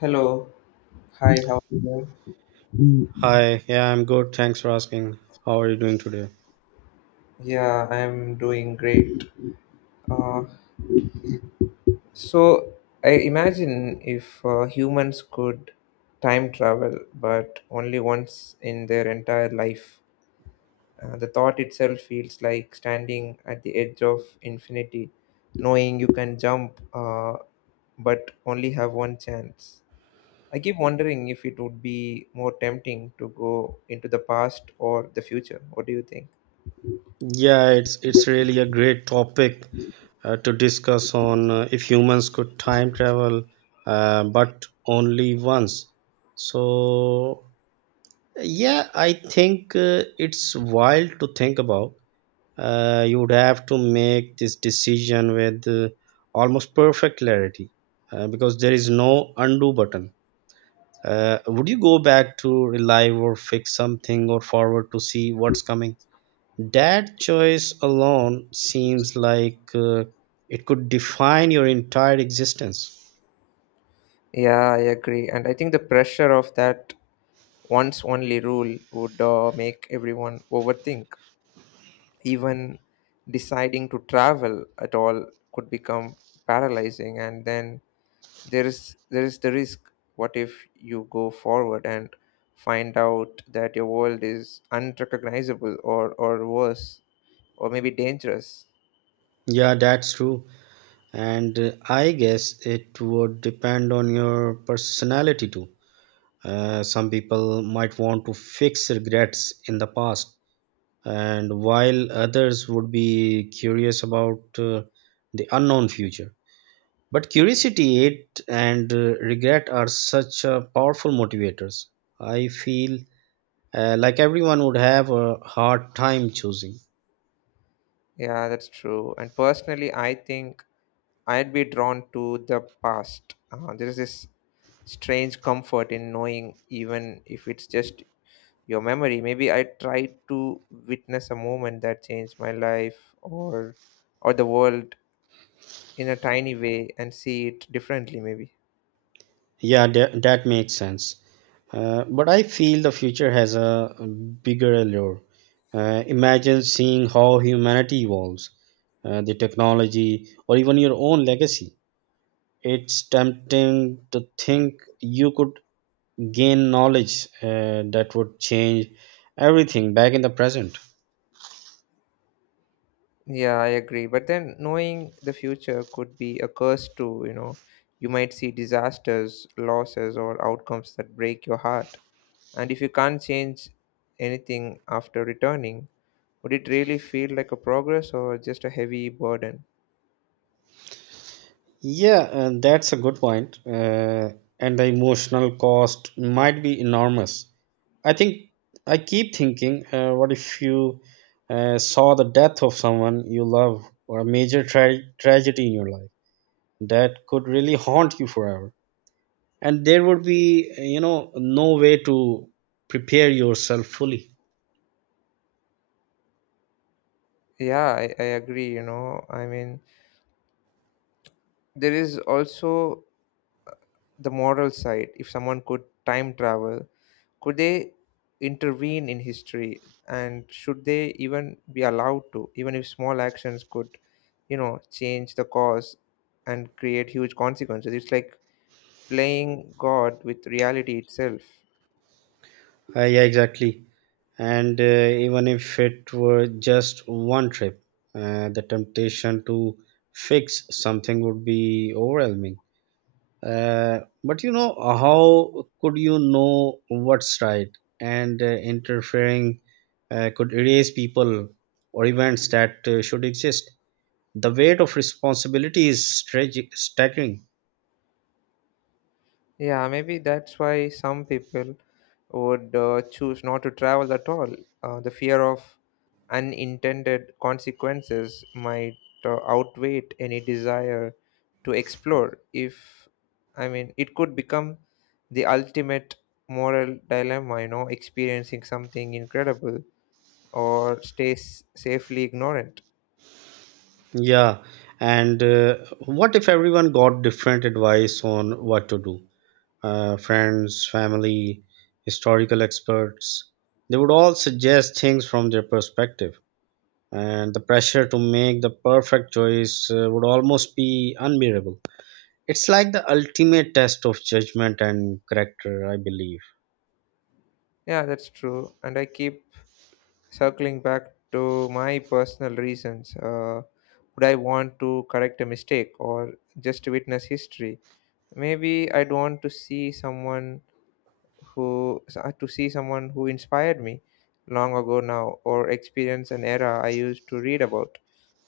Hello. Hi, how are you doing? Hi, yeah, I'm good. Thanks for asking. How are you doing today? Yeah, I'm doing great. Uh, so, I imagine if humans could time travel, but only once in their entire life, the thought itself feels like standing at the edge of infinity, knowing you can jump, but only have one chance. I keep wondering if it would be more tempting to go into the past or the future. What do you think? Yeah, it's really a great topic to discuss on, if humans could time travel, but only once. So yeah, I think it's wild to think about. You would have to make this decision with almost perfect clarity, because there is no undo button. Would you go back to relive or fix something or forward to see what's coming? That choice alone seems like it could define your entire existence. Yeah, I agree. And I think the pressure of that once only rule would make everyone overthink. Even deciding to travel at all could become paralyzing. And then there is the risk. What if you go forward and find out that your world is unrecognizable or worse, or maybe dangerous? Yeah, that's true. And I guess it would depend on your personality too. Some people might want to fix regrets in the past, and while others would be curious about the unknown future. But curiosity, and regret are such powerful motivators. I feel like everyone would have a hard time choosing. Yeah, that's true. And personally, I think I'd be drawn to the past. There is this strange comfort in knowing, even if it's just your memory. Maybe I tried to witness a moment that changed my life or the world in a tiny way and see it differently. Maybe. Yeah, that makes sense. But I feel the future has a bigger allure. Imagine seeing how humanity evolves, the technology, or even your own legacy. It's tempting to think you could gain knowledge that would change everything back in the present. Yeah, I agree. But then knowing the future could be a curse too. You know, you might see disasters, losses, or outcomes that break your heart. And if you can't change anything after returning, would it really feel like a progress or just a heavy burden? Yeah, that's a good point. And the emotional cost might be enormous. I think I keep thinking, what if you saw the death of someone you love or a major tragedy in your life that could really haunt you forever? And there would be, no way to prepare yourself fully. Yeah, I agree, I mean there is also the moral side. If someone could time travel, could they intervene in history and should they even be allowed to? Even if small actions could, you know, change the cause and create huge consequences, it's like playing God with reality itself. Yeah, exactly. And even if it were just one trip, the temptation to fix something would be overwhelming. But how could you know what's right? And interfering could erase people or events that should exist. The weight of responsibility is staggering. Yeah, maybe that's why some people would choose not to travel at all. The fear of unintended consequences might outweigh any desire to explore. If I mean, it could become the ultimate moral dilemma, you know, experiencing something incredible or safely ignorant. Yeah, and what if everyone got different advice on what to do? Friends, family, historical experts, they would all suggest things from their perspective, and the pressure to make the perfect choice would almost be unbearable. It's like the ultimate test of judgment and character, I believe. Yeah, that's true. And I keep circling back to my personal reasons. Would I want to correct a mistake or just to witness history? Maybe I don't want to see someone who to see someone who inspired me long ago now, or experience an era I used to read about.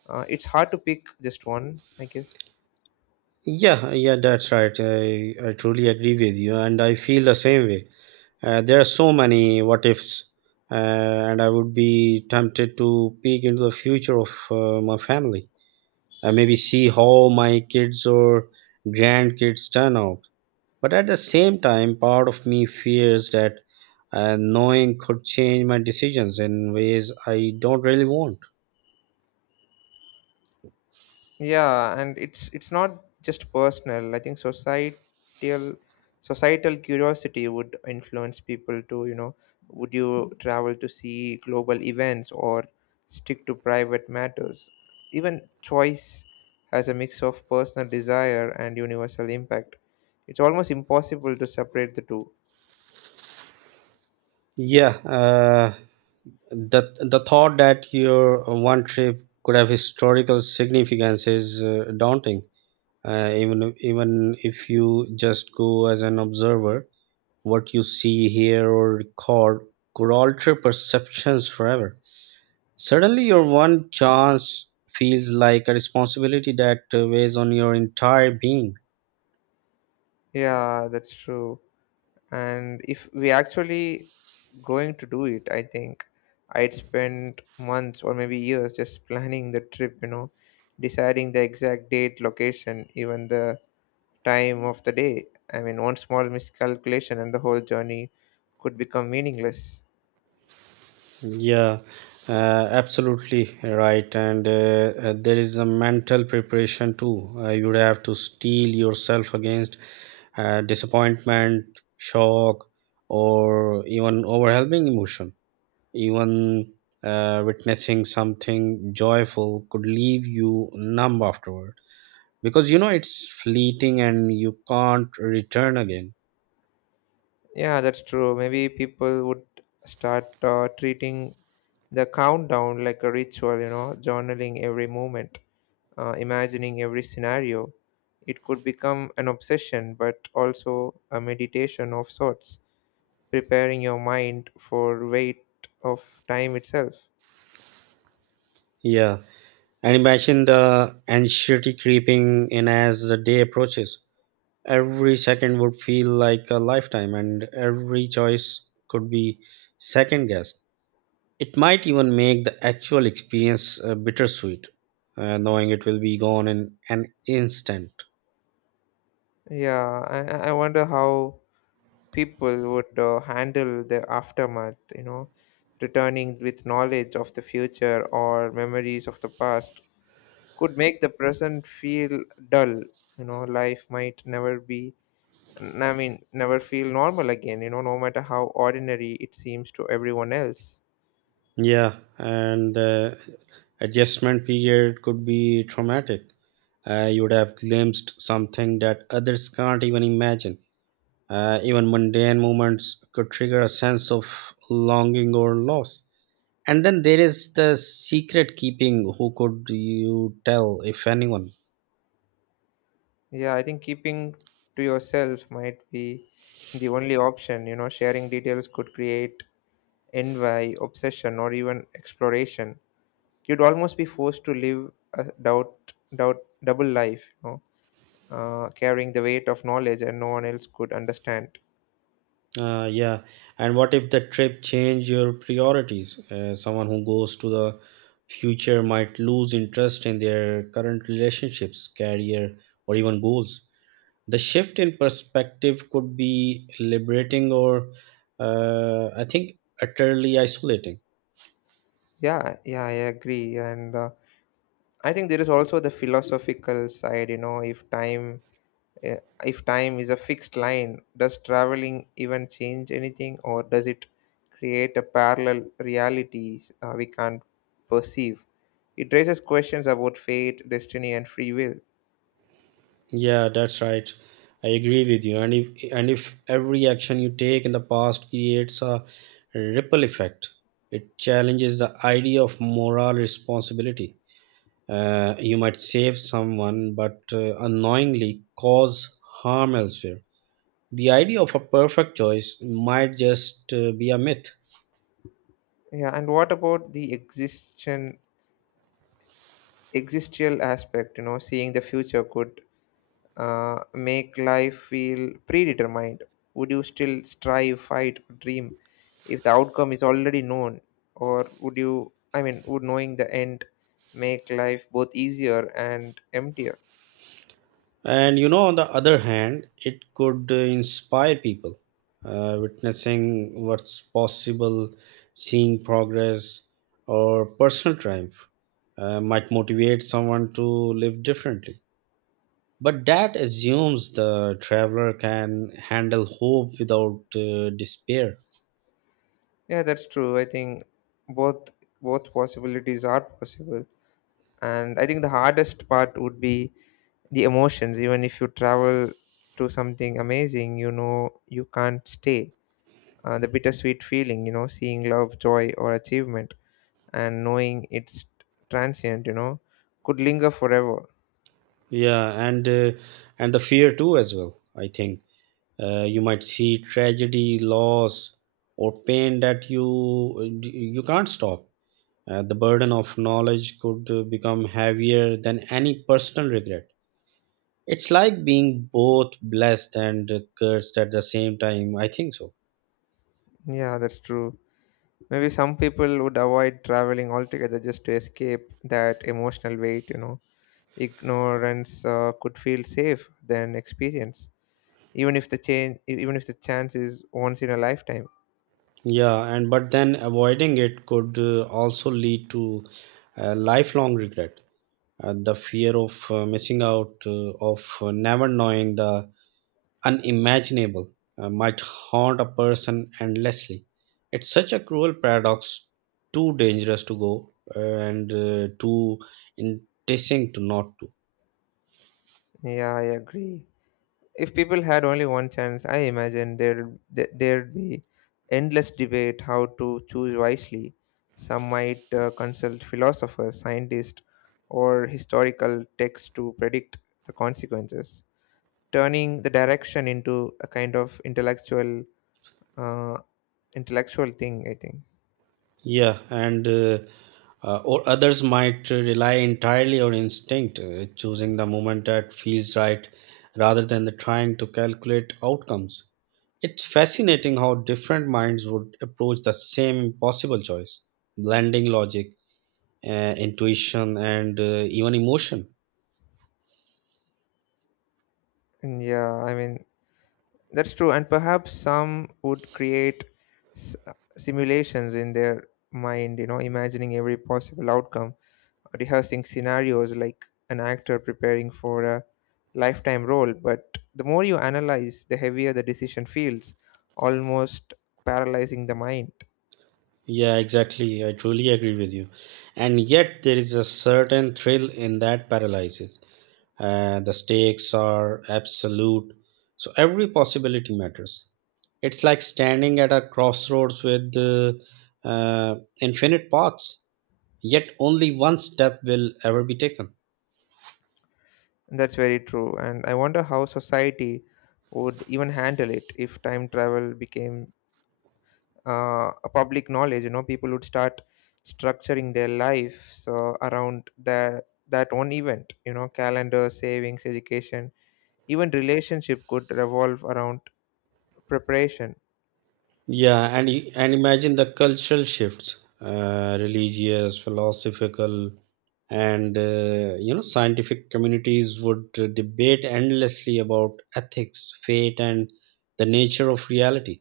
Uh, it's hard to pick just one, I guess. Yeah, yeah, that's right. I truly agree with you, and I feel the same way. There are so many what ifs, and I would be tempted to peek into the future of my family, maybe see how my kids or grandkids turn out. But at the same time, part of me fears that knowing could change my decisions in ways I don't really want. Yeah, and it's not just personal. I think societal curiosity would influence people to you know, would you travel to see global events or stick to private matters? Even choice has a mix of personal desire and universal impact. It's almost impossible to separate the two. Yeah, the thought that your one trip could have historical significance is daunting. Even if you just go as an observer, what you see, hear, or record could alter perceptions forever. Suddenly, your one chance feels like a responsibility that weighs on your entire being. Yeah, that's true. And if we actually going to do it, I think I'd spend months or maybe years just planning the trip, you know, deciding the exact date, location, even the time of the day. I mean, one small miscalculation and the whole journey could become meaningless. Yeah, absolutely right. And there is a mental preparation too. You would have to steel yourself against disappointment, shock, or even overwhelming emotion. Even witnessing something joyful could leave you numb afterward, because it's fleeting and you can't return again. Yeah, that's true. Maybe people would start treating the countdown like a ritual, you know, journaling every moment, imagining every scenario. It could become an obsession, but also a meditation of sorts, preparing your mind for weight of time itself. Yeah, and imagine the anxiety creeping in as the day approaches. Every second would feel like a lifetime, and every choice could be second guessed. It might even make the actual experience bittersweet, knowing it will be gone in an instant. Yeah, I wonder how people would handle the aftermath, you know, returning with knowledge of the future or memories of the past could make the present feel dull. You know, life might never be I mean, never feel normal again, you know, no matter how ordinary it seems to everyone else. Yeah, and the adjustment period could be traumatic. You would have glimpsed something that others can't even imagine. Even mundane moments could trigger a sense of longing or loss. And then there is the secret keeping. Who could you tell, if anyone? Yeah, I think keeping to yourself might be the only option. You know, sharing details could create envy, obsession, or even exploration. You'd almost be forced to live a double life, you know, carrying the weight of knowledge and no one else could understand. Yeah. And what if the trip change your priorities? Someone who goes to the future might lose interest in their current relationships, career, or even goals. The shift in perspective could be liberating or, I think, utterly isolating. Yeah, yeah, I agree. And I think there is also the philosophical side. You know, Uh, if time is a fixed line, does traveling even change anything, or does it create a parallel realities we can't perceive? It raises questions about fate, destiny, and free will. Yeah, that's right. I agree with you. And if every action you take in the past creates a ripple effect, it challenges the idea of moral responsibility. You might save someone but unknowingly cause harm elsewhere. The idea of a perfect choice might just be a myth. Yeah, and what about the existential aspect? You know, seeing the future could make life feel predetermined? Would you still strive, fight, or dream if the outcome is already known? Or would you, I mean, would knowing the end make life both easier and emptier? And on the other hand, it could inspire people, witnessing what's possible, seeing progress, or personal triumph might motivate someone to live differently. But that assumes the traveler can handle hope without despair. Yeah, that's true. I think both both possibilities are possible. And I think the hardest part would be the emotions. Even if you travel to something amazing, you know you can't stay. The bittersweet feeling, you know, seeing love, joy, or achievement and knowing it's transient, you know, could linger forever. Yeah, and the fear too as well. I think you might see tragedy, loss, or pain that you can't stop. The burden of knowledge could become heavier than any personal regret. It's like being both blessed and cursed at the same time. I think so. Yeah, that's true. Maybe some people would avoid traveling altogether just to escape that emotional weight, you know. Ignorance could feel safe than experience, even if even if the chance is once in a lifetime. Yeah, and but then avoiding it could also lead to lifelong regret. The fear of missing out, of never knowing the unimaginable might haunt a person endlessly. It's such a cruel paradox, too dangerous to go, and too enticing to not to. Yeah, I agree. If people had only one chance, I imagine there'd be endless debate how to choose wisely. Some might consult philosophers, scientists, or historical texts to predict the consequences, turning the direction into a kind of uh, intellectual thing, I think. Yeah, and or others might rely entirely on instinct, choosing the moment that feels right rather than the trying to calculate outcomes. It's fascinating how different minds would approach the same impossible choice, blending logic, intuition and even emotion. And yeah, I mean that's true, and perhaps some would create s- uh, simulations in their mind, you know, imagining every possible outcome, rehearsing scenarios like an actor preparing for a lifetime role. But the more you analyze, the heavier the decision feels, almost paralyzing the mind. Yeah, exactly. I truly agree with you. And yet there is a certain thrill in that paralysis. The stakes are absolute, so every possibility matters. It's like standing at a crossroads with uh, infinite paths, yet only one step will ever be taken. That's very true. And I wonder how society would even handle it if time travel became a public knowledge. You know, people would start structuring their lives around that one event. You know, calendar, savings, education, even relationship could revolve around preparation. Yeah, and and imagine the cultural shifts, religious, philosophical, and scientific communities would debate endlessly about ethics, fate, and the nature of reality.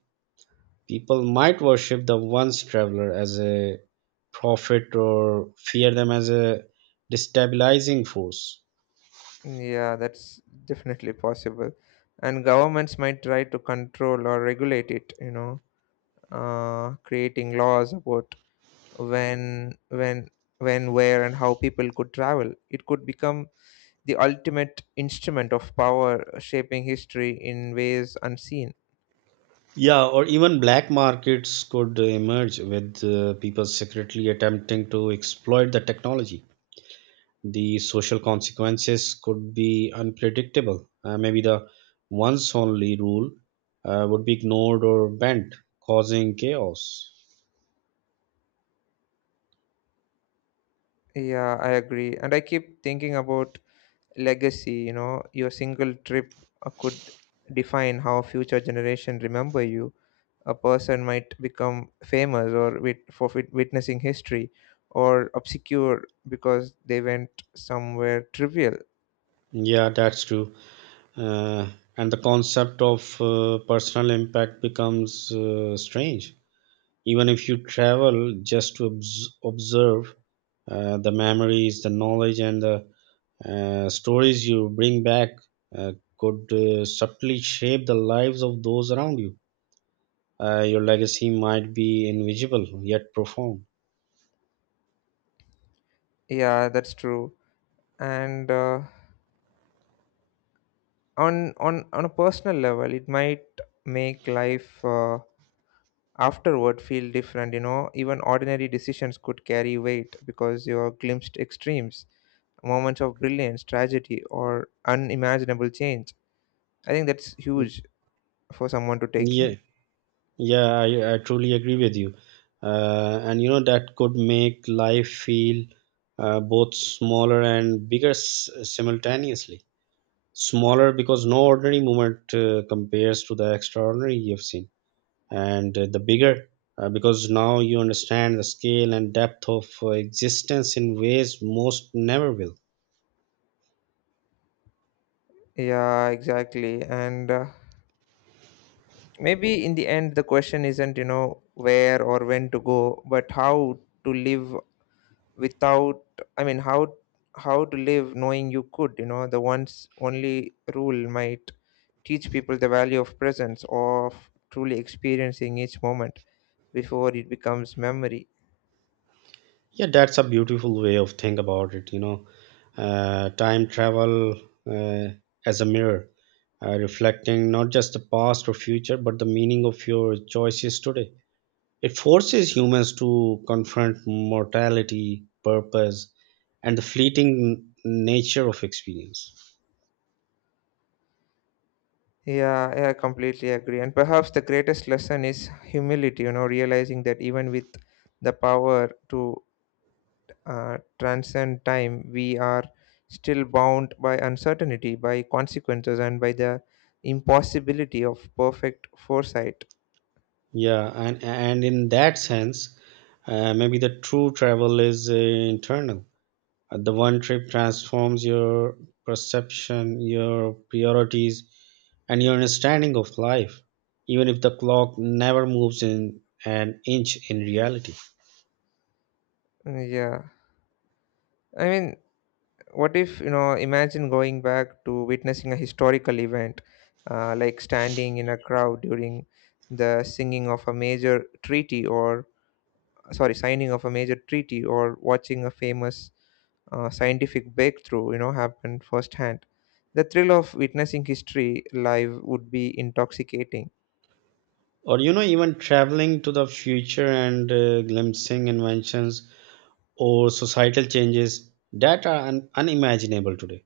People might worship the once traveler as a prophet or fear them as a destabilizing force. Yeah, that's definitely possible. And governments might try to control or regulate it, you know, creating laws about when, when, when, where, and how people could travel. It could become the ultimate instrument of power, shaping history in ways unseen. Yeah, or even black markets could emerge with people secretly attempting to exploit the technology. The social consequences could be unpredictable. Maybe the once only rule would be ignored or bent, causing chaos. Yeah, I agree. And I keep thinking about legacy. You know, your single trip could define how future generation remember you. A person might become famous for witnessing history, or obscure because they went somewhere trivial. Yeah, that's true. Uh, and the concept of personal impact becomes strange. Even if you travel just to observe the memories, the knowledge, and the stories you bring back uh, could subtly shape the lives of those around you. Your legacy might be invisible yet profound. Yeah, that's true. And on a personal level, it might make life afterward feel different. You know, even ordinary decisions could carry weight because you are glimpsed extremes, moments of brilliance, tragedy, or unimaginable change. I think that's huge for someone to take Yeah, in. yeah, I truly agree with you. And that could make life feel both smaller and bigger simultaneously. Smaller because no ordinary moment compares to the extraordinary you've seen, and the bigger because now you understand the scale and depth of existence in ways most never will. Yeah, exactly. And maybe in the end, the question isn't, you know, where or when to go, but how to live without, I mean, how to live knowing you could, you know, the once only rule might teach people the value of presence, of truly experiencing each moment before it becomes memory. Yeah, that's a beautiful way of think about it. Time travel uh, as a mirror, reflecting not just the past or future, but the meaning of your choices today. It forces humans to confront mortality, purpose, and the fleeting nature of experience. Yeah, yeah, I completely agree. And perhaps the greatest lesson is humility. You know, realizing that even with the power to transcend time, we are still bound by uncertainty, by consequences, and by the impossibility of perfect foresight. Yeah, and in that sense, maybe the true travel is internal. The one trip transforms your perception, your priorities, and your understanding of life, even if the clock never moves in an inch in reality. Mm, yeah. I mean, what if, you know, imagine going back to witnessing a historical event, like standing in a crowd during the singing of a major treaty, or sorry, signing of a major treaty, or watching a famous scientific breakthrough, you know, happened firsthand. The thrill of witnessing history live would be intoxicating. Or, even traveling to the future and glimpsing inventions or societal changes that are unimaginable today.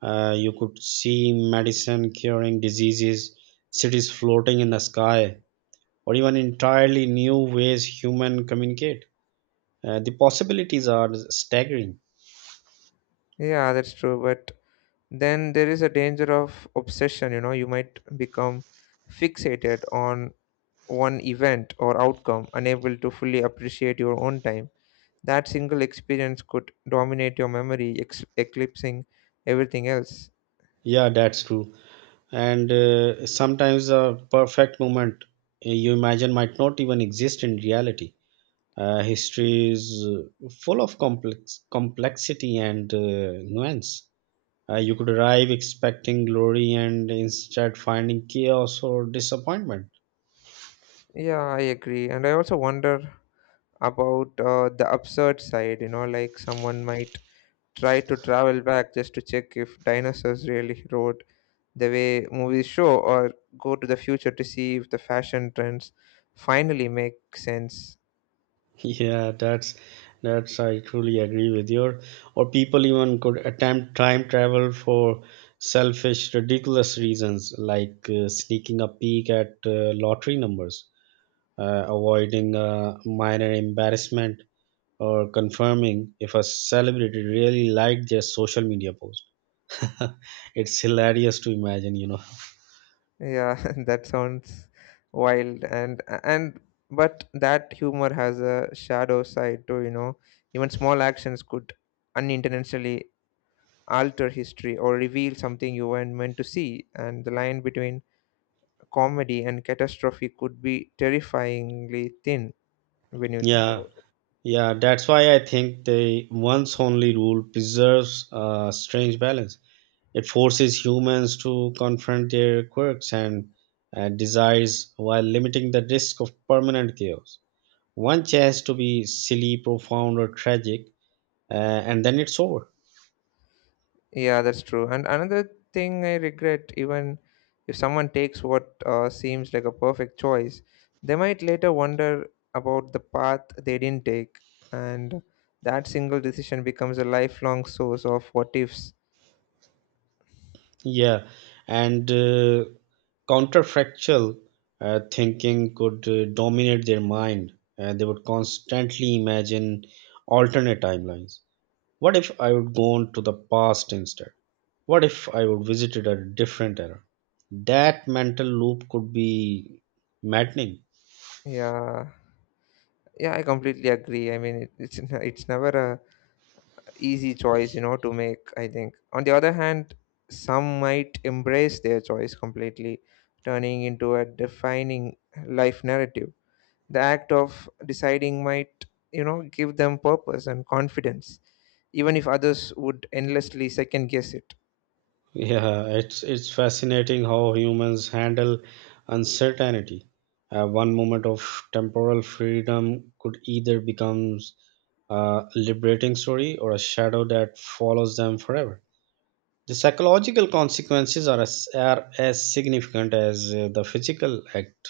You could see medicine curing diseases, cities floating in the sky, or even entirely new ways human communicate. The possibilities are staggering. Yeah, that's true. But then there is a danger of obsession. You know, you might become fixated on one event or outcome, unable to fully appreciate your own time. That single experience could dominate your memory, eclipsing everything else. Yeah, that's true. And sometimes a perfect moment you imagine might not even exist in reality. History is full of complexity and nuance. You could arrive expecting glory and instead finding chaos or disappointment. Yeah, I agree. And I also wonder about the absurd side. You know, like someone might tried to travel back just to check if dinosaurs really rode the way movies show, or go to the future to see if the fashion trends finally make sense. Yeah, that's I truly agree with you. Or people even could attempt time travel for selfish, ridiculous reasons, like sneaking a peek at lottery numbers, avoiding a minor embarrassment, or confirming if a celebrity really liked their social media post. It's hilarious to imagine. Yeah, that sounds wild. And but that humor has a shadow side too. You know, even small actions could unintentionally alter history or reveal something you weren't meant to see, and the line between comedy and catastrophe could be terrifyingly thin when you think Yeah, about. yeah, that's why I think the once only rule preserves a strange balance. It forces humans to confront their quirks and desires while limiting the risk of permanent chaos. One chance to be silly, profound, or tragic, and then it's over. Yeah, that's true. And another thing I regret, even if someone takes what seems like a perfect choice, they might later wonder about the path they didn't take. And that single decision becomes a lifelong source of what ifs. Yeah, and counterfactual thinking could dominate their mind. They would constantly imagine alternate timelines. What if I would gone to the past instead? What if I would visited a different era? That mental loop could be maddening. Yeah, yeah, I completely agree. I mean, it's never a easy choice, you know, to make, I think. On the other hand, some might embrace their choice completely, turning into a defining life narrative. The act of deciding might, you know, give them purpose and confidence, even if others would endlessly second guess it. Yeah, it's fascinating how humans handle uncertainty. One moment of temporal freedom could either becomes a liberating story or a shadow that follows them forever. The psychological consequences are as significant as the physical act.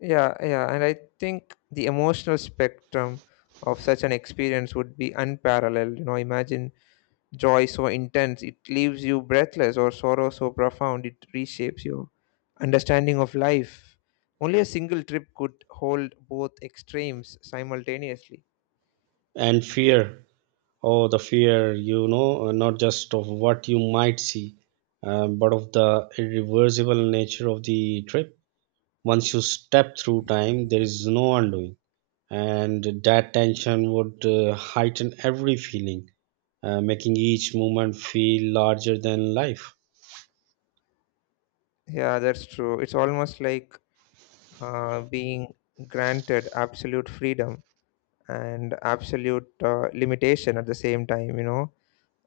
Yeah, yeah. And I think the emotional spectrum of such an experience would be unparalleled. You know, imagine joy so intense it leaves you breathless, or sorrow so profound it reshapes your understanding of life. Only a single trip could hold both extremes simultaneously. And fear. Oh, the fear, not just of what you might see, but of the irreversible nature of the trip. Once you step through time, there is no undoing. And that tension would heighten every feeling, making each moment feel larger than life. Yeah, that's true. It's almost like being granted absolute freedom and absolute limitation at the same time, you know.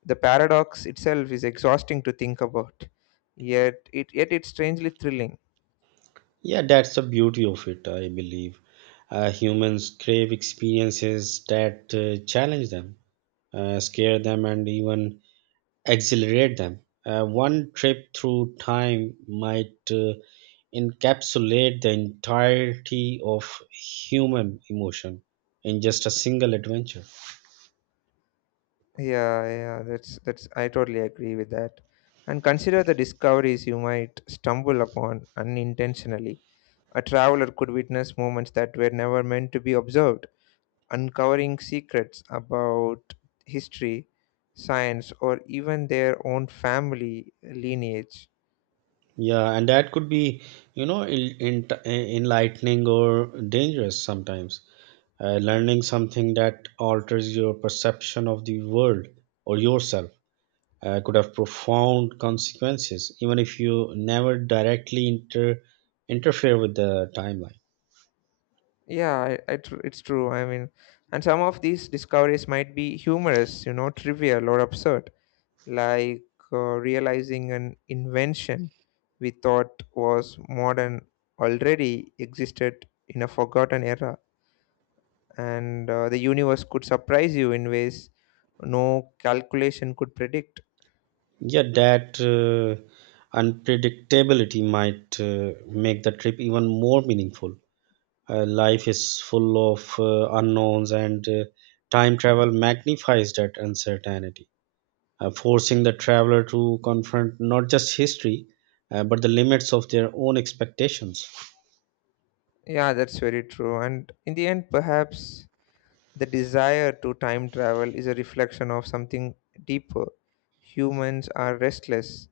The paradox itself is exhausting to think about, yet it's strangely thrilling. Yeah, that's the beauty of it, I believe. Humans crave experiences that challenge them, scare them, and even accelerate them. One trip through time might encapsulate the entirety of human emotion in just a single adventure. Yeah, yeah, that's I totally agree with that. And consider the discoveries you might stumble upon unintentionally. A traveler could witness moments that were never meant to be observed, uncovering secrets about history, science, or even their own family lineage. Yeah, and that could be, enlightening or dangerous sometimes. Learning something that alters your perception of the world or yourself could have profound consequences, even if you never directly interfere with the timeline. Yeah, it's true. I mean, and some of these discoveries might be humorous, you know, trivial or absurd, like realizing an invention we thought was modern already existed in a forgotten era, and the universe could surprise you in ways no calculation could predict. Yeah, that unpredictability might make the trip even more meaningful. Life is full of unknowns, and time travel magnifies that uncertainty, forcing the traveler to confront not just history, but the limits of their own expectations. Yeah, that's very true. And in the end, perhaps the desire to time travel is a reflection of something deeper. Humans are restless.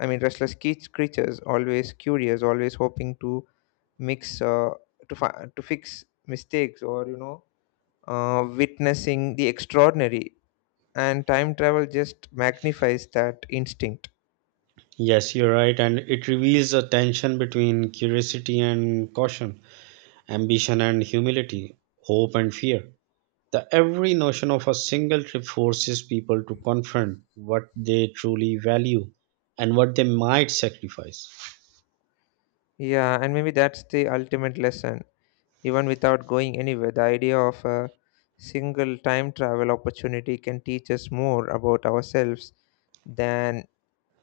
I mean, restless creatures, always curious, always hoping to mix, uh, to fix mistakes, or you know, witnessing the extraordinary. And time travel just magnifies that instinct. Yes, you're right, and it reveals a tension between curiosity and caution, ambition and humility, hope and fear. The every notion of a single trip forces people to confront what they truly value and what they might sacrifice. Yeah, and maybe that's the ultimate lesson. Even without going anywhere, the idea of a single time travel opportunity can teach us more about ourselves than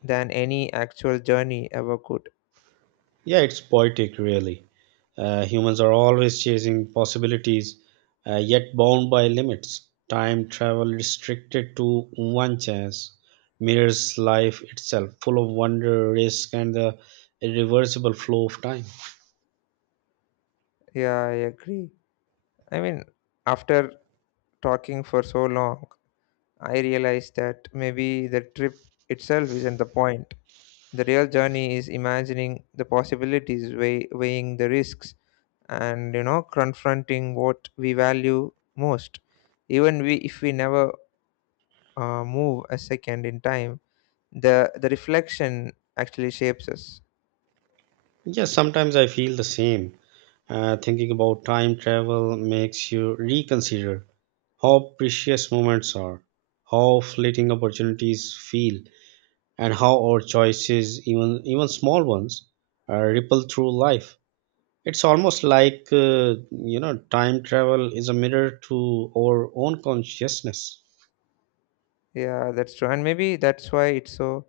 any actual journey ever could. Yeah, it's poetic, really. Humans are always chasing possibilities, yet bound by limits. Time travel restricted to one chance mirrors life itself, full of wonder, risk, and the irreversible flow of time. Yeah, I agree. I mean, after talking for so long, I realized that maybe the trip itself isn't the point. The real journey is imagining the possibilities, weighing the risks, and you know, confronting what we value most. Even we, if we never move a second in time, the reflection actually shapes us. Yeah, sometimes I feel the same. Thinking about time travel makes you reconsider how precious moments are, how fleeting opportunities feel, and how our choices, even small ones, ripple through life. It's almost like time travel is a mirror to our own consciousness, Yeah, that's true, and maybe that's why it's so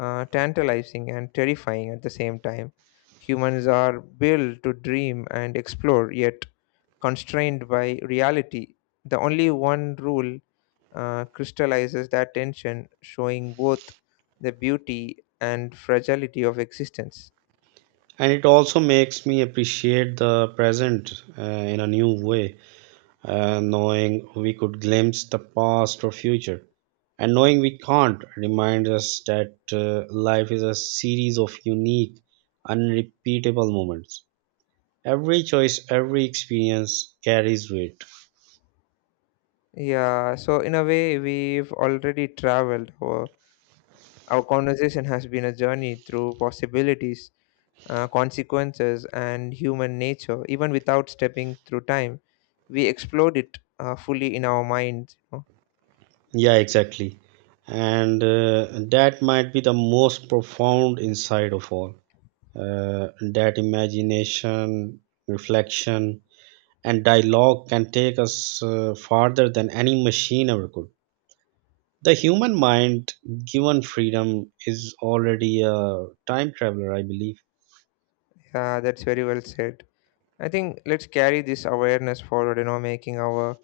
tantalizing and terrifying at the same time. Humans are built to dream and explore, yet constrained by reality. The only one rule crystallizes that tension, showing both the beauty and fragility of existence. and it also makes me appreciate the present in a new way, knowing we could glimpse the past or future, and knowing we can't reminds us that life is a series of unique, unrepeatable moments. Every choice, every experience carries weight. Yeah, so in a way, we've already traveled. Our conversation has been a journey through possibilities, consequences, and human nature. Even without stepping through time, we explored it fully in our minds, you know. Yeah, exactly. And that might be the most profound insight of all. That imagination, reflection, and dialogue can take us farther than any machine ever could. The human mind, given freedom, is already a time traveler, I believe. Yeah, that's very well said. I think let's carry this awareness forward, you know, making our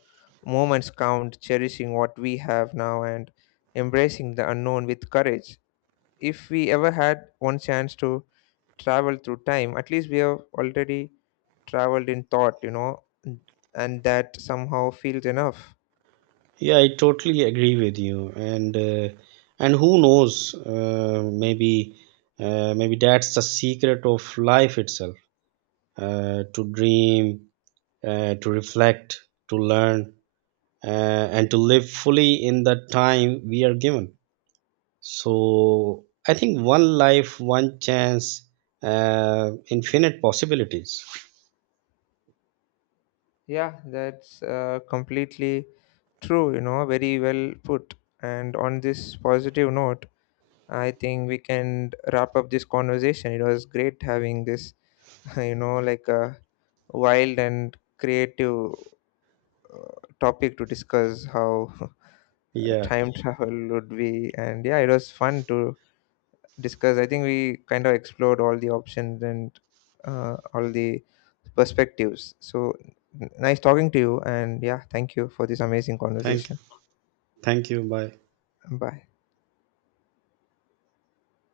moments count, cherishing what we have now, and embracing the unknown with courage. If we ever had one chance to travel through time, at least we have already traveled in thought, you know, and that somehow feels enough. Yeah, I totally agree with you. And and who knows? Maybe that's the secret of life itself. To dream, to reflect, to learn, uh, and to live fully in the time we are given. So I think one life, one chance, infinite possibilities. Yeah, that's completely true, you know. Very well put. And on this positive note, I think we can wrap up this conversation. It was great having this you know, like a wild and creative uh, topic to discuss how Yeah. time travel would be. And yeah, it was fun to discussed. I think we kind of explored all the options and all the perspectives. So nice talking to you, and yeah, thank you for this amazing Thank conversation. Thank you. Bye. Bye.